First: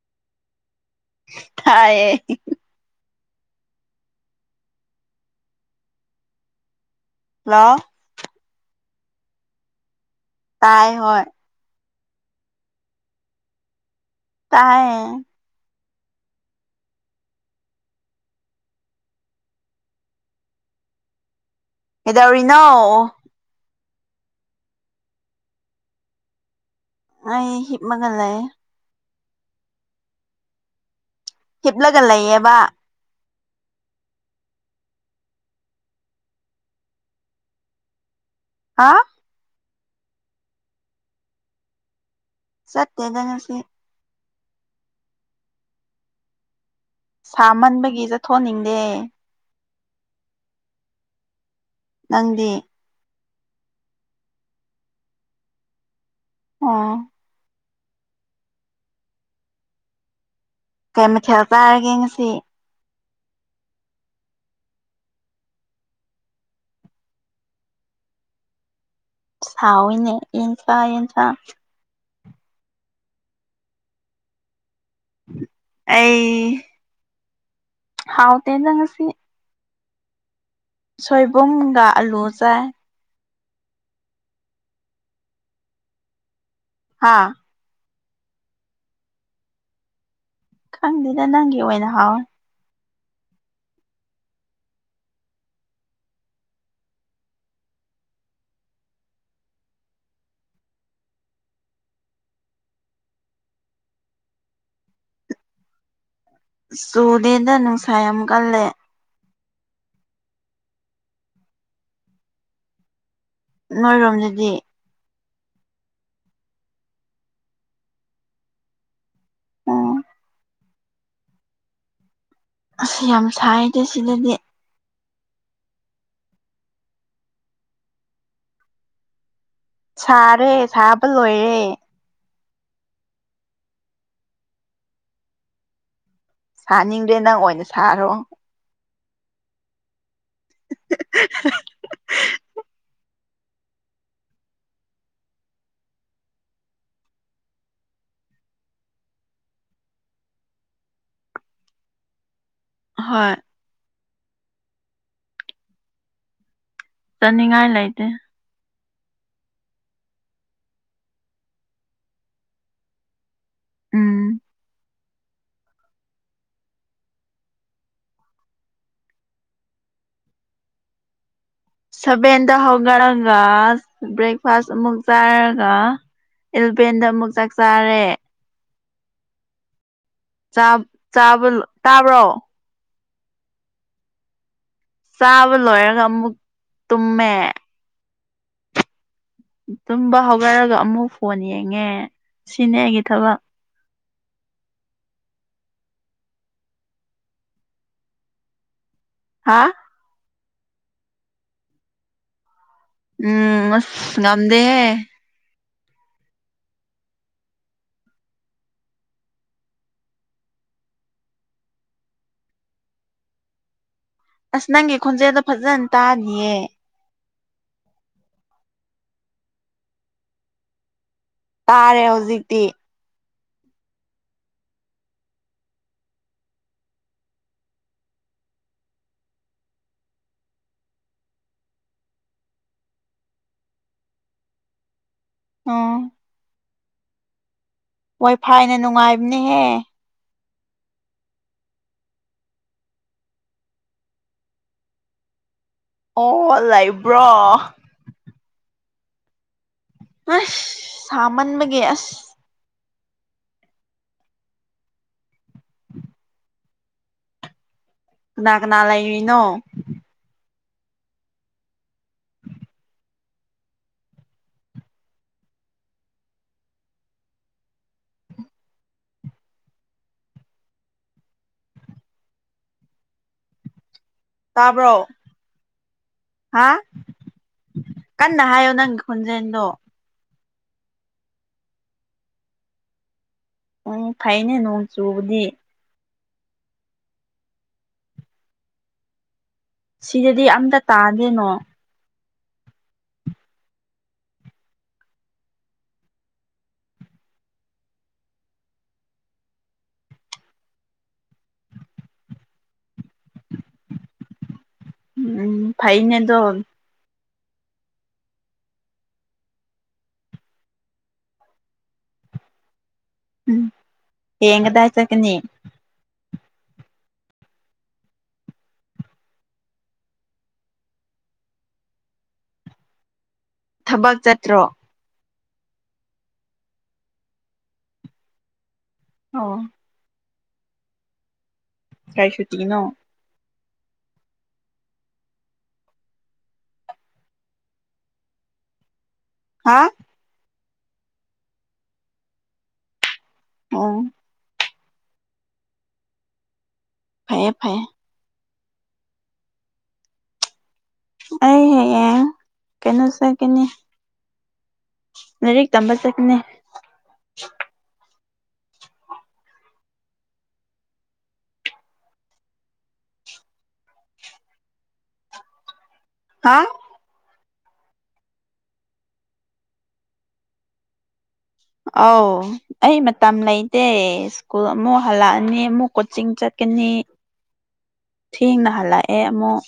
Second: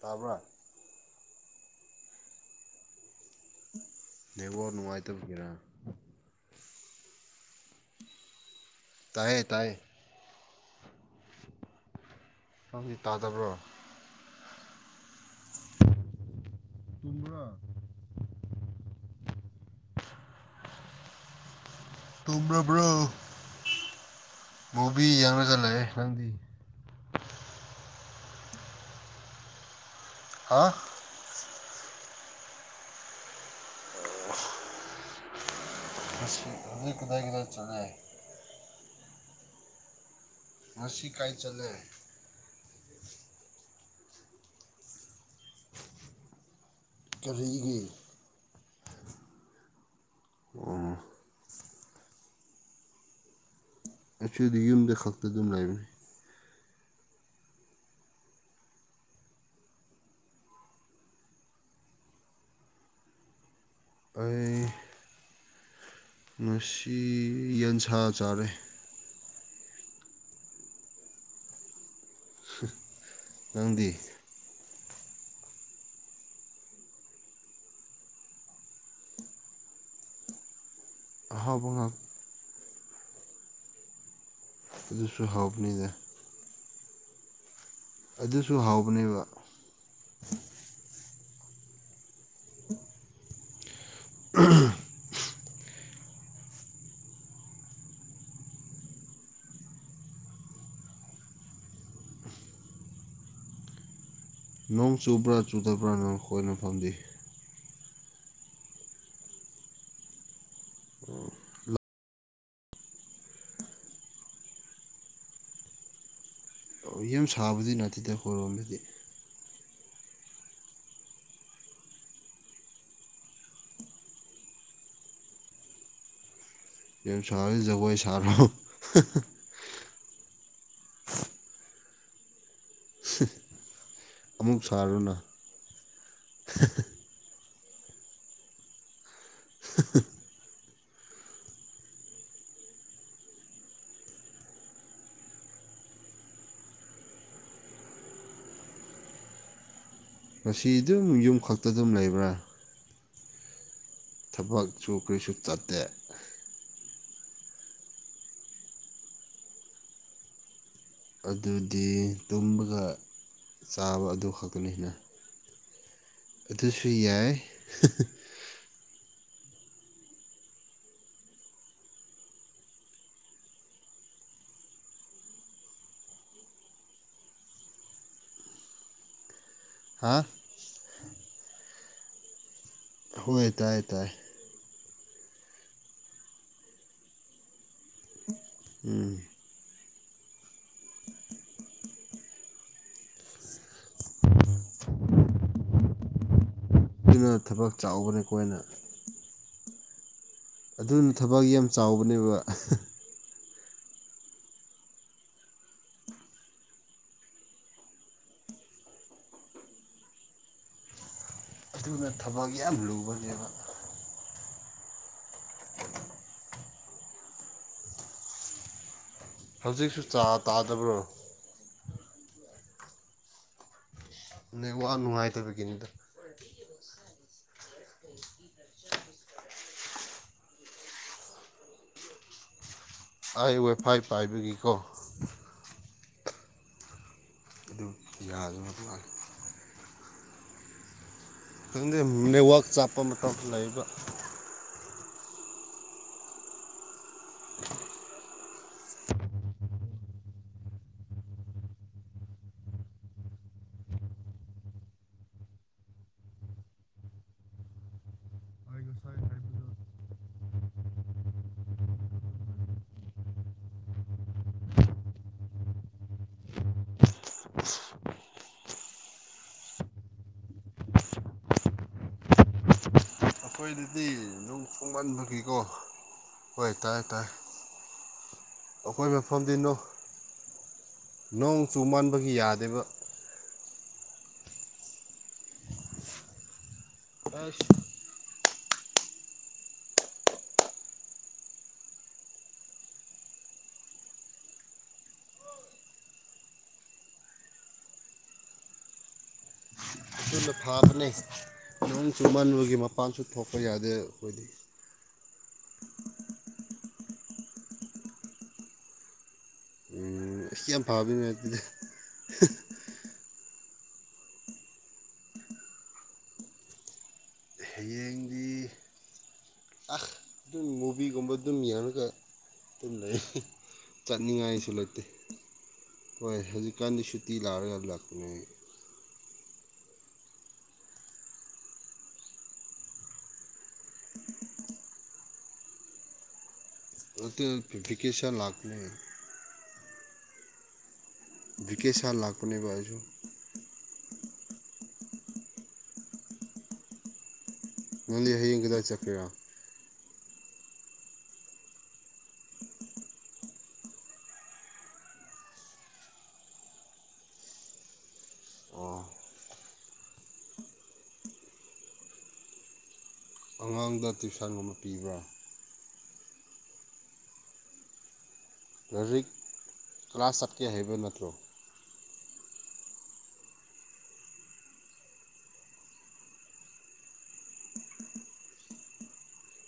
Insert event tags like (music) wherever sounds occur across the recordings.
ꯇꯥꯕ꯭ꯔꯥ ꯊꯥꯌꯦ ꯅꯦꯋꯥꯛ ꯅꯨꯡꯉꯥꯏꯇꯕꯒꯤꯔꯥ ꯍꯜꯂꯣ ꯇꯥꯏꯌꯦ ꯇꯥꯏ ꯇꯥꯏ ꯍꯣꯏ ꯅꯪꯗꯤ ꯇꯥꯗꯕ꯭ꯔꯣ ꯇꯥꯏꯌꯦ ꯇꯨꯝꯕ꯭ꯔꯥ ꯀꯩꯗꯧꯔꯤꯅꯣ ꯇꯨꯝꯔꯕ꯭ꯔꯣ ꯃꯨꯕꯤ ꯌꯦꯡꯂꯒ ꯂꯩꯌꯦ ꯅꯪꯗꯤ ꯑꯩ ꯍꯤꯞꯃꯒ ꯂꯩ ꯍꯥꯥ ꯍꯤꯞꯂꯒ ꯂꯩꯌꯦꯕ ꯉꯁꯤ ꯀꯗꯥꯏ ꯀꯗꯥꯏ ꯀꯗꯥꯏ ꯆꯠꯂꯦ ꯍꯥ ꯉꯁꯤ ꯀꯥꯏ ꯆꯠꯂꯦ ꯆꯠꯇꯦꯗ ꯉꯁꯤ ꯀꯔꯤꯒꯤ ꯁꯥꯃꯟꯕꯒꯤ ꯆꯠꯊꯣꯛꯅꯤꯡꯗꯦ ꯎꯝ ꯅꯪꯗꯤ ꯉꯁꯤꯗꯤ ꯌꯨꯝꯗ ꯈꯛꯇ ꯑꯗꯨꯝ ꯂꯩꯕꯅꯤ ꯑꯣ ꯀꯩ ꯃꯊꯦꯜ ꯆꯥꯔꯒꯦ ꯉꯁꯤ ꯑꯩ ꯉꯁꯤ ꯌꯦꯟꯁꯥ ꯆꯥꯔꯦ ꯍꯥꯎꯏꯅꯦ ꯌꯦꯟꯁꯥ ꯌꯦꯟꯁꯥ ꯅꯪꯗꯤ ꯑꯩ ꯍꯥꯎꯇꯦꯗ ꯉꯁꯤ ꯑꯍꯥꯎꯕ ꯁꯣꯏꯕꯨꯝꯒ ꯉꯥꯛ ꯑꯂꯨ ꯆꯥꯏ ꯑꯗꯨꯁꯨ ꯍꯥꯎꯕꯅꯤꯗ ꯍꯥꯥ ꯑꯗꯨꯁꯨ ꯍꯥꯎꯕꯅꯦꯕ ꯈꯪꯗꯦꯗ ꯅꯪꯒꯤ ꯑꯣꯏꯅ ꯍꯥꯎꯋꯦ ꯅꯣꯡ ꯆꯨꯕ꯭ꯔꯥ ꯆꯨꯗꯕ꯭ꯔꯥ ꯅꫭꯡ ꯆꯨꯗꯦꯗ ꯅꯨꯡꯁꯥ ꯌꯥꯝ ꯀꯜꯂꯦ ꯎꯝ ꯂ ꯅꯣꯏꯔꯣꯝꯗꯗꯤ ꯑꯣ ꯌꯥꯝ ꯁꯥꯕꯗꯤ ꯅꯠꯇꯦꯗ ꯑꯈꯣꯏꯔꯣꯝꯗꯗꯤ ꯑꯣ ꯑꯁ ꯌꯥꯝ ꯁꯥꯏꯗ ꯁꯤꯗꯗꯤ ꯌꯥꯝ ꯁꯥꯔꯗꯤ ꯖꯒꯣꯏ ꯁꯥꯔꯣ ꯁꯥꯔꯦ ꯁꯥꯕ ꯂꯣꯏꯔꯦ ꯑꯃꯨꯛ ꯁꯥꯔꯣꯅ ꯁꯥꯅꯤꯡꯗꯦ ꯅꯪ ꯑꯣꯏꯅ ꯁꯥꯔꯣ (unintelligible) ꯉꯁꯤ ꯑꯗꯨꯝ ꯌꯨꯝ ꯈꯛꯇ ꯑꯗꯨꯝ ꯂꯩꯕ꯭ꯔꯥ ꯑꯍꯣꯏ ꯊꯕꯛꯁꯨ ꯀꯔꯤꯁꯨ ꯆꯠꯇꯦ ꯆꯠꯅꯤꯡꯉꯥꯏ ꯂꯩꯇꯦ ꯑꯗꯨꯗꯤ ꯇꯨꯝꯕꯒ ꯆꯥꯕꯒ ꯑꯗꯨ ꯎꯝ ꯈꯛꯇꯅꯤꯅꯦ ꯑꯗꯨꯁꯨ ꯌꯥꯏ ꯁꯚꯦꯟꯗ ꯍꯧꯒꯠꯂꯒ ꯕ꯭ꯔꯦꯛꯐꯥꯁ ꯑꯃꯨꯛ ꯆꯥꯔꯒ ꯑꯦꯜꯂꯚꯦꯟꯗ ꯑꯃꯨꯛ ꯆꯥꯛ ꯆꯥꯔꯦ ꯍꯥꯥ (inaudible) ꯇꯥꯕ꯭ꯔꯣ ꯍꯣꯏ ꯇꯥꯏ ꯇꯥꯏ ꯆꯥꯕ ꯂꯣꯏꯔꯒ ꯑꯃꯨꯛ ꯇꯨꯝꯃꯦ ꯎꯝ ꯇꯨꯝꯕ ꯍꯧꯒꯠꯔꯒ ꯑꯃꯨꯛ ꯐꯣꯟ ꯌꯦꯡꯉꯦ ꯁꯤꯅꯦ ꯑꯩꯒꯤ ꯊꯕꯛ ꯑꯗꯨꯅ ꯊꯕꯛ ꯆꯥꯎꯕꯅꯤ ꯑꯩꯈꯣꯏꯅ ꯍꯥꯥ ꯑꯗꯨꯅ ꯊꯕꯛ ꯌꯥꯝ ꯆꯥꯎꯕꯅꯦꯕ ꯎꯝ ꯑꯁ ꯉꯝꯗꯦꯍꯦ ꯑꯗꯨꯅ ꯊꯕꯛ ꯌꯥꯝ ꯂꯨꯕꯅꯦꯕ ꯑꯁ ꯅꯪꯒꯤ ꯈꯣꯟꯖꯦꯜꯗꯣ ꯐꯖꯅ ꯇꯥꯗꯤꯌꯦ ꯍꯧꯖꯤꯛꯁꯨ ꯆꯥ ꯇꯥꯗꯕ꯭ꯔꯣ ꯇꯥꯔꯦ ꯍꯧꯖꯤꯛꯇꯤ ꯅꯦꯛꯋꯥꯛ ꯅꯨꯡꯉꯥꯏꯇꯕꯒꯤꯅꯤꯗ ꯑꯩ ꯋꯥꯏꯐꯥꯏ ꯄꯥꯏꯕꯒꯤꯀꯣ ꯑꫭ ꯑꯗꯨ ꯋꯥꯏ ꯐꯥꯏꯅ ꯌꯥꯗꯕ ꯅꯨꯡꯉꯥꯏꯕꯅꯦꯍꯦ ꯈꯪꯗꯦ ꯅꯦꯠꯋꯥꯛ ꯆꯞꯄ ꯃꯇꯝ ꯂꯩꯕ ꯑꯣ ꯂꯩꯕ꯭ꯔꯣ ꯑꯁ ꯁꯥꯃꯟꯕꯒꯤ ꯑꯁ ꯀꯅꯥ ꯀꯅꯥ ꯂꯩꯔꯤꯅꯣ ꯑꯩꯈꯣꯏꯗꯗꯤ ꯑꯗꯨꯝ ꯇꯥꯕ꯭ꯔꯣ ꯀꯨꯡꯃꯟꯕꯒꯤꯀꯣ ꯍꯥ ꯍꯣꯏ ꯇꯥꯏ ꯇꯥꯏ ꯀꯟꯅ ꯍꯥꯏꯌꯣ ꯅꯪꯒꯤ ꯑꯩꯈꯣꯏ ꯃꯐꯝꯗꯤ ꯈꯣꯟꯖꯦꯜꯗꯣ ꯅꯣ ꯅꯣꯡ ꯆꯨꯃꯟꯕꯒꯤ ꯌꯥꯗꯦꯕ ꯎꯝ ꯐꯩꯅꯦ ꯅꯣꯡ ꯆꯨꯕꯗꯤ ꯑꯁ ꯁꯤꯗꯗꯤ ꯑꯝꯇ ꯇꯥꯗꯦ ꯅꯣ ꯑꯗꯨꯅ ꯐꯥꯕꯅꯦ ꯅꯣꯡ ꯆꯨꯃꯟꯕꯒꯤ ꯃꯄꯥꯟꯁꯨ ꯊꯣꯛꯄ ꯌꯥꯗꯦ ꯑꯩꯈꯣꯏꯗꯤ ꯎꯝ ꯐꯩꯅꯦꯗꯣ ꯎꯝ ꯏꯁ ꯌꯥꯝ ꯐꯕꯅꯤꯅꯦ ꯑꯗꯨꯗꯤ ꯎꯝ ꯍꯌꯦꯡ ꯀꯗꯥꯏ ꯆꯠꯀꯅꯤ ꯍꯌꯦꯡꯗꯤ ꯑ ꯑꯗꯨꯝ ꯃꯨꯚꯤꯒꯨꯝꯕ ꯑꯗꯨꯝ ꯌꯦꯡꯂꯒ ꯑꯗꯨꯝ ꯂꯩ ꯊꯕꯛ ꯆꯠꯇ꯭ꯔꯣ ꯆꯠꯅꯤꯉꯥꯏꯁꯨ ꯂꯩꯇꯦ ꯍꯣꯏ ꯍꯧꯖꯤꯛꯀꯥꯟꯗꯤ ꯁꯨꯇꯤ ꯂꯥꯛꯔꯒ ꯂꯥꯛꯄꯅꯦ ꯑꯣ ꯀꯩ ꯁꯨꯇꯤꯅꯣ ꯅꯠꯇꯦ ꯅꯠꯇꯦ ꯕꯤꯀꯦꯁꯟ ꯂꯥꯛꯄꯅꯦ ꯍꯥ ꯚꯤꯀꯦꯁꯟ ꯂꯥꯛꯄꯅꯦꯕ ꯑꯩꯖꯨ ꯑꯣ ꯐꯩꯌꯦ ꯐꯩ ꯅꯪꯗꯤ ꯍꯌꯦꯡ ꯀꯗꯥꯏ ꯆꯠꯀꯦꯔꯥ ꯑꯩ ꯍꯌꯦꯡ ꯀꯩꯅꯣ ꯆꯠꯀꯅꯤ ꯂꯥꯏꯔꯤꯛ ꯇꯝꯕ ꯆꯠꯀꯅꯤ ꯑꯣ ꯑꯉꯥꯡꯗ ꯇꯨꯏꯁꯟꯒꯨꯝꯕ ꯄꯤꯕ꯭ꯔꯥ ꯍꯥ ꯂꯥꯏꯔꯤꯛ ꯀ꯭ꯂꯥꯁ ꯆꯠꯀꯦ ꯍꯥꯏꯕ ꯅꯠꯇ꯭ꯔꯣ ꯑꯧ ꯑꯩ ꯃꯇꯝ ꯂꯩꯇꯦ ꯁ꯭ꯀꯨꯜ ꯑꯃꯨꯛ ꯍꯜꯂꯛꯑꯅꯤ ꯑꯃꯨꯛ ꯀꯣꯆꯤꯡ ꯆꯠꯀꯅꯤ (inaudible) ꯊꯦꯡꯅ ꯍꯜꯂꯛꯑꯦ ꯑꯃꯨꯛ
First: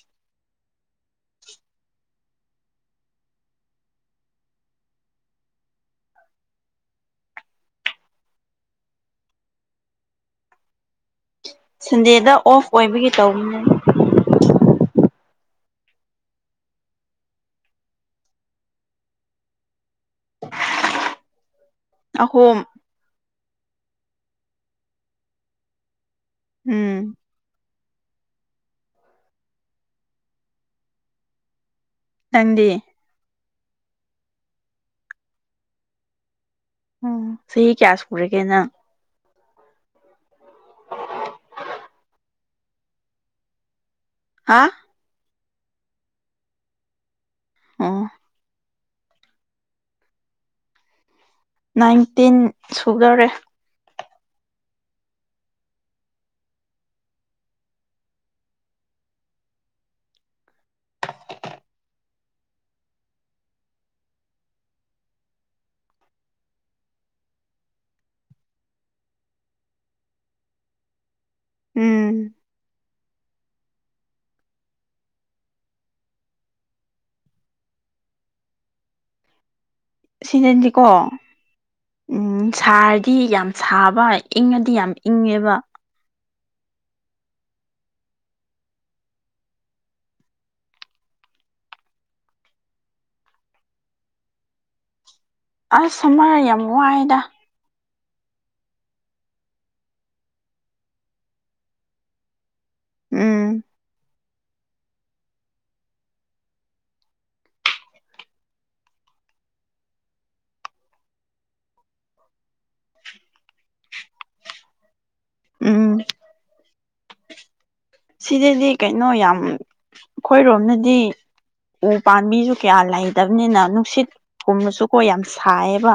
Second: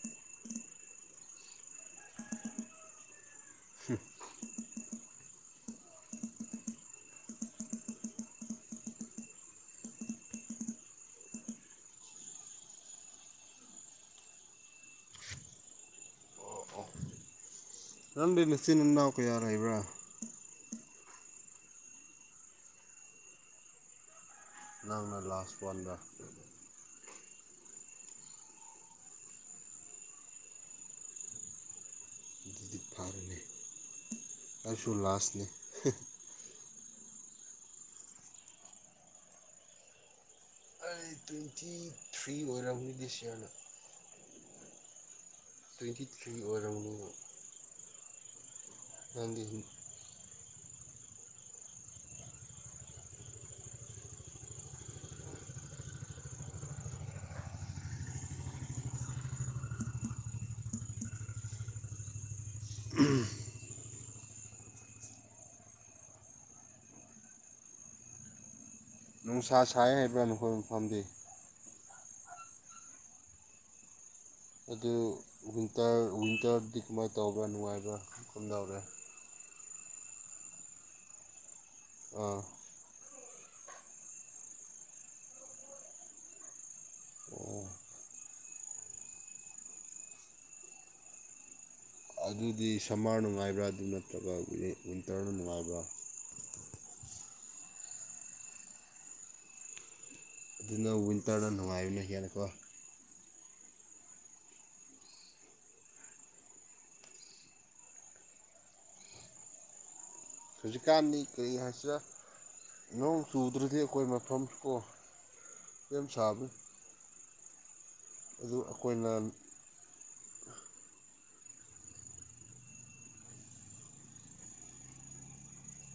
(unintelligible) ꯁꯟꯗꯦꯗ ꯑꯣꯐ ꯑꯣꯏꯕꯒꯤ ꯇꯧꯕꯅꯤ ꯅꯪꯗꯤ ꯅꯆꯤꯟ ꯏꯅꯥꯎ ꯀꯌꯥ ꯂꯩꯕ꯭ꯔꯥ ꯑꯍꯨꯝ ꯅꯪꯅ ꯂꯥꯁ ꯋꯥꯟꯗ ꯎꯝ ꯅꯪꯗꯤ ꯐꯔꯦꯅꯦ ꯑꯩꯁꯨ ꯂꯥꯁꯅꯦ ꯎꯝ ꯆꯍꯤ ꯀꯌꯥ ꯁꯨꯔꯒꯦ ꯅꯪ ꯑꯩ ꯇ꯭ꯋꯦꯟꯇꯤ ꯊ꯭ꯔꯤ ꯑꯣꯏꯔꯝꯕꯅꯤ ꯗꯤꯁ ꯏꯌꯥꯔꯗ ꯍꯥ ꯇ꯭ꯋꯦꯟꯇꯤ ꯊ꯭ꯔꯤ ꯑꯣꯏꯔꯝꯒꯅꯤꯕ ꯑꯣ ꯅꯪꯗꯤ ꯅꯥꯏꯟꯇꯤꯟ ꯁꯨꯗꯧꯔꯦ (inaudible) ꯅꯨꯡꯁꯥ ꯁꯥꯏ ꯍꯥꯏꯕ꯭ꯔꯥ ꯅꯈꯣꯏꯕ ꯃꯐꯝꯗꯤ ꯎꯝ ꯑꯗꯨ ꯋꯤꯟꯇꯔ ꯋꯤꯟꯇꯔꯗꯤ ꯀꯃꯥꯏꯅ ꯇꯧꯕ꯭ꯔꯥ ꯅꯨꯡꯉꯥꯏꯕ ꯀꯝꯗꯧꯔꯦ ꯁꯤꯖꯟꯁꯤꯀꯣ ꯑꯥ ꯁꯥꯔꯗꯤ ꯌꯥꯝ ꯁꯥꯕ ꯏꯪꯉꯗꯤ ꯌꯥꯝ ꯏꯪꯉꯦꯕ ꯑꯣ ꯑꯗꯨꯗꯤ ꯁꯝꯃꯔ ꯅꯨꯡꯉꯥꯏꯕ꯭ꯔꯥ ꯑꯗꯨ ꯅꯠꯇ꯭ꯔꯒ ꯋꯤꯟꯇꯔꯅ ꯅꯨꯡ ꯑꯁ ꯁꯥꯃꯔ ꯌꯥꯝ ꯋꯥꯏꯌꯦꯗ ꯑꯗꯨꯅ ꯋꯤꯟꯇꯔꯗ ꯅꯨꯡꯉꯥꯏꯕꯅ ꯌꯥꯔꯦꯀꯣ ꯎꯝ ꯍꯧꯖꯤꯛꯀꯥꯟꯗꯤ ꯀꯔꯤ ꯍꯥꯏꯁꯤꯔ ꯅꯣꯡ ꯆꯨꯗ꯭ꯔꯥꯗꯤ ꯑꯩꯈꯣꯏ ꯃꯐꯝ ꯀꯣ ꯎꯝ ꯀꯦꯝꯁꯕꯅꯦ ꯁꯤꯗꯗꯤ ꯀꯩꯅꯣ ꯑꯩꯈꯣꯏꯅ ꯌꯥꯝ ꯑꯩꯈꯣꯏꯔꯣꯝꯗꯗꯤ ꯎ ꯄꯥꯝꯕꯤꯁꯨ ꯀꯌꯥ ꯂꯩꯇꯕꯅꯤꯅ ꯅꯨꯡꯁꯤꯠꯀꯨꯝꯕꯁꯨꯀꯣ ꯌꯥꯝ ꯁꯥꯏꯌꯦꯕ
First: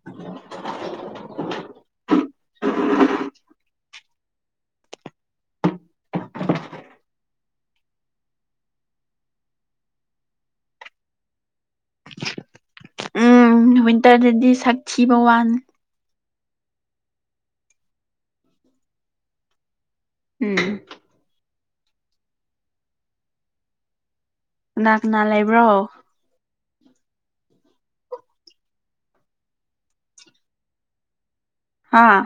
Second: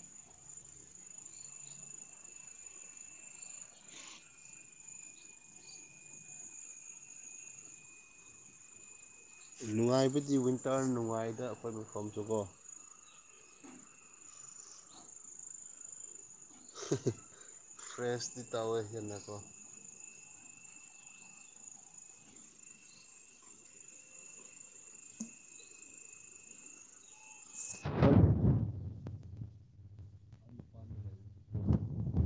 (inaudible) ꯅꯨꯡꯉꯥꯏꯕꯗꯤ ꯋꯤꯟꯇꯔ ꯅꯨꯡꯉꯥꯏꯗ ꯑꯩꯈꯣꯏ ꯃꯐꯝꯁꯨꯀꯣ ꯎꯝ ꯋꯤꯟꯇꯔꯗꯗꯤ ꯁꯛ ꯊꯤꯕ ꯋꯥꯅꯤ ꯐ꯭ꯔꯦꯁꯇꯤ ꯇꯧꯋꯦ ꯍꯦꯟꯅꯀꯣ ꯎꯝ ꯀꯅꯥ ꯀꯅꯥ ꯂꯩꯕ꯭ꯔꯣ ꯍꯥꯥ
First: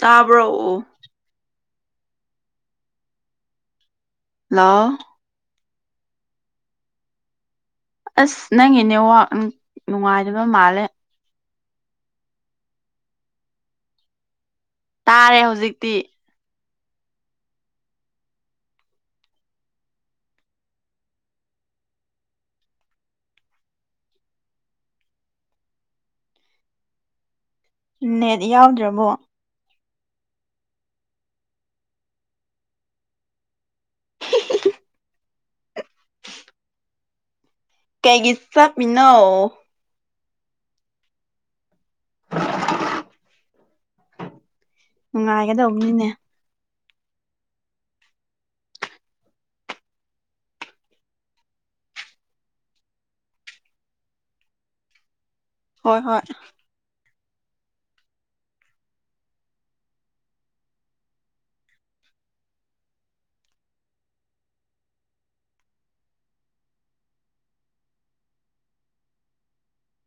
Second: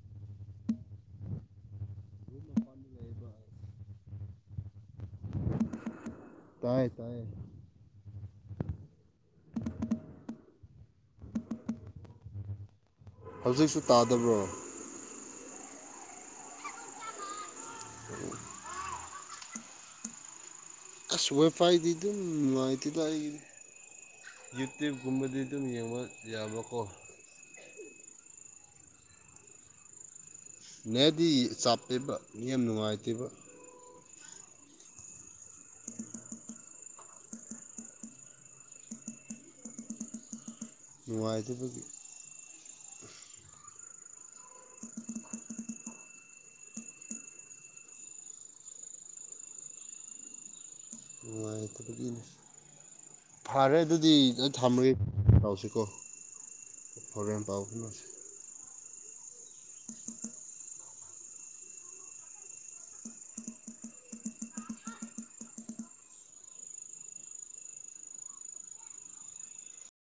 ꯇꯥꯕ꯭ꯔꯣꯑꯣ ꯍꯜꯂꯣ ꯇꯥꯏꯌꯦ ꯇꯥꯏꯌꯦ ꯑꯁ ꯅꯪꯒꯤ ꯅꯦꯋꯥꯛ ꯅꯨꯡꯉꯥꯏꯗꯕ ꯃꯥꯜꯂꯦ ꯍꯧꯖꯤꯛꯁꯨ ꯇꯥꯗꯕ꯭ꯔꯣ ꯇꯥꯔꯦ ꯍꯧꯖꯤꯛꯇꯤ (unintelligible) ꯑꯁ ꯋꯥꯏꯄꯥꯏꯗꯤ ꯑꯗꯨꯝ ꯂꯣꯏꯗꯦꯗ ꯑꯩꯒꯝꯗꯤ ꯌꯨꯇ꯭ꯌꯨꯕꯒꯨꯝꯕꯗꯤ ꯑꯗꯨꯝ ꯌꯦꯡꯕ ꯌꯥꯕ ꯀꯣ ꯅꯦꯠ ꯌꯥꯎꯗ꯭ꯔꯥꯕꯨ ꯅꯦꯗꯤ ꯆꯥꯞꯇꯦꯕ ꯃꯤ ꯌꯥꯝ ꯅꯨꯡꯉꯥꯏꯇꯦꯕ (inaudible) ꯀꯩꯒꯤ ꯆꯠꯃꯤꯅꯣ ꯅꯨꯡꯉꯥꯏꯇꯕꯒꯤ ꯅꯨꯡꯉꯥꯏꯒꯗꯧꯕꯅꯤꯅꯦ ꯅꯨꯡꯉꯥꯏꯇꯕꯒꯤꯅꯤ ꯐꯥꯔꯦ ꯑꯗꯨꯗꯤ ꯊꯝꯃꯒꯦ (unintelligible) ꯍꯣꯏ ꯍꯣꯏ ꯍꯣꯔꯦꯟ ꯄꯥꯎ ꯐꯥꯎꯅꯁꯤ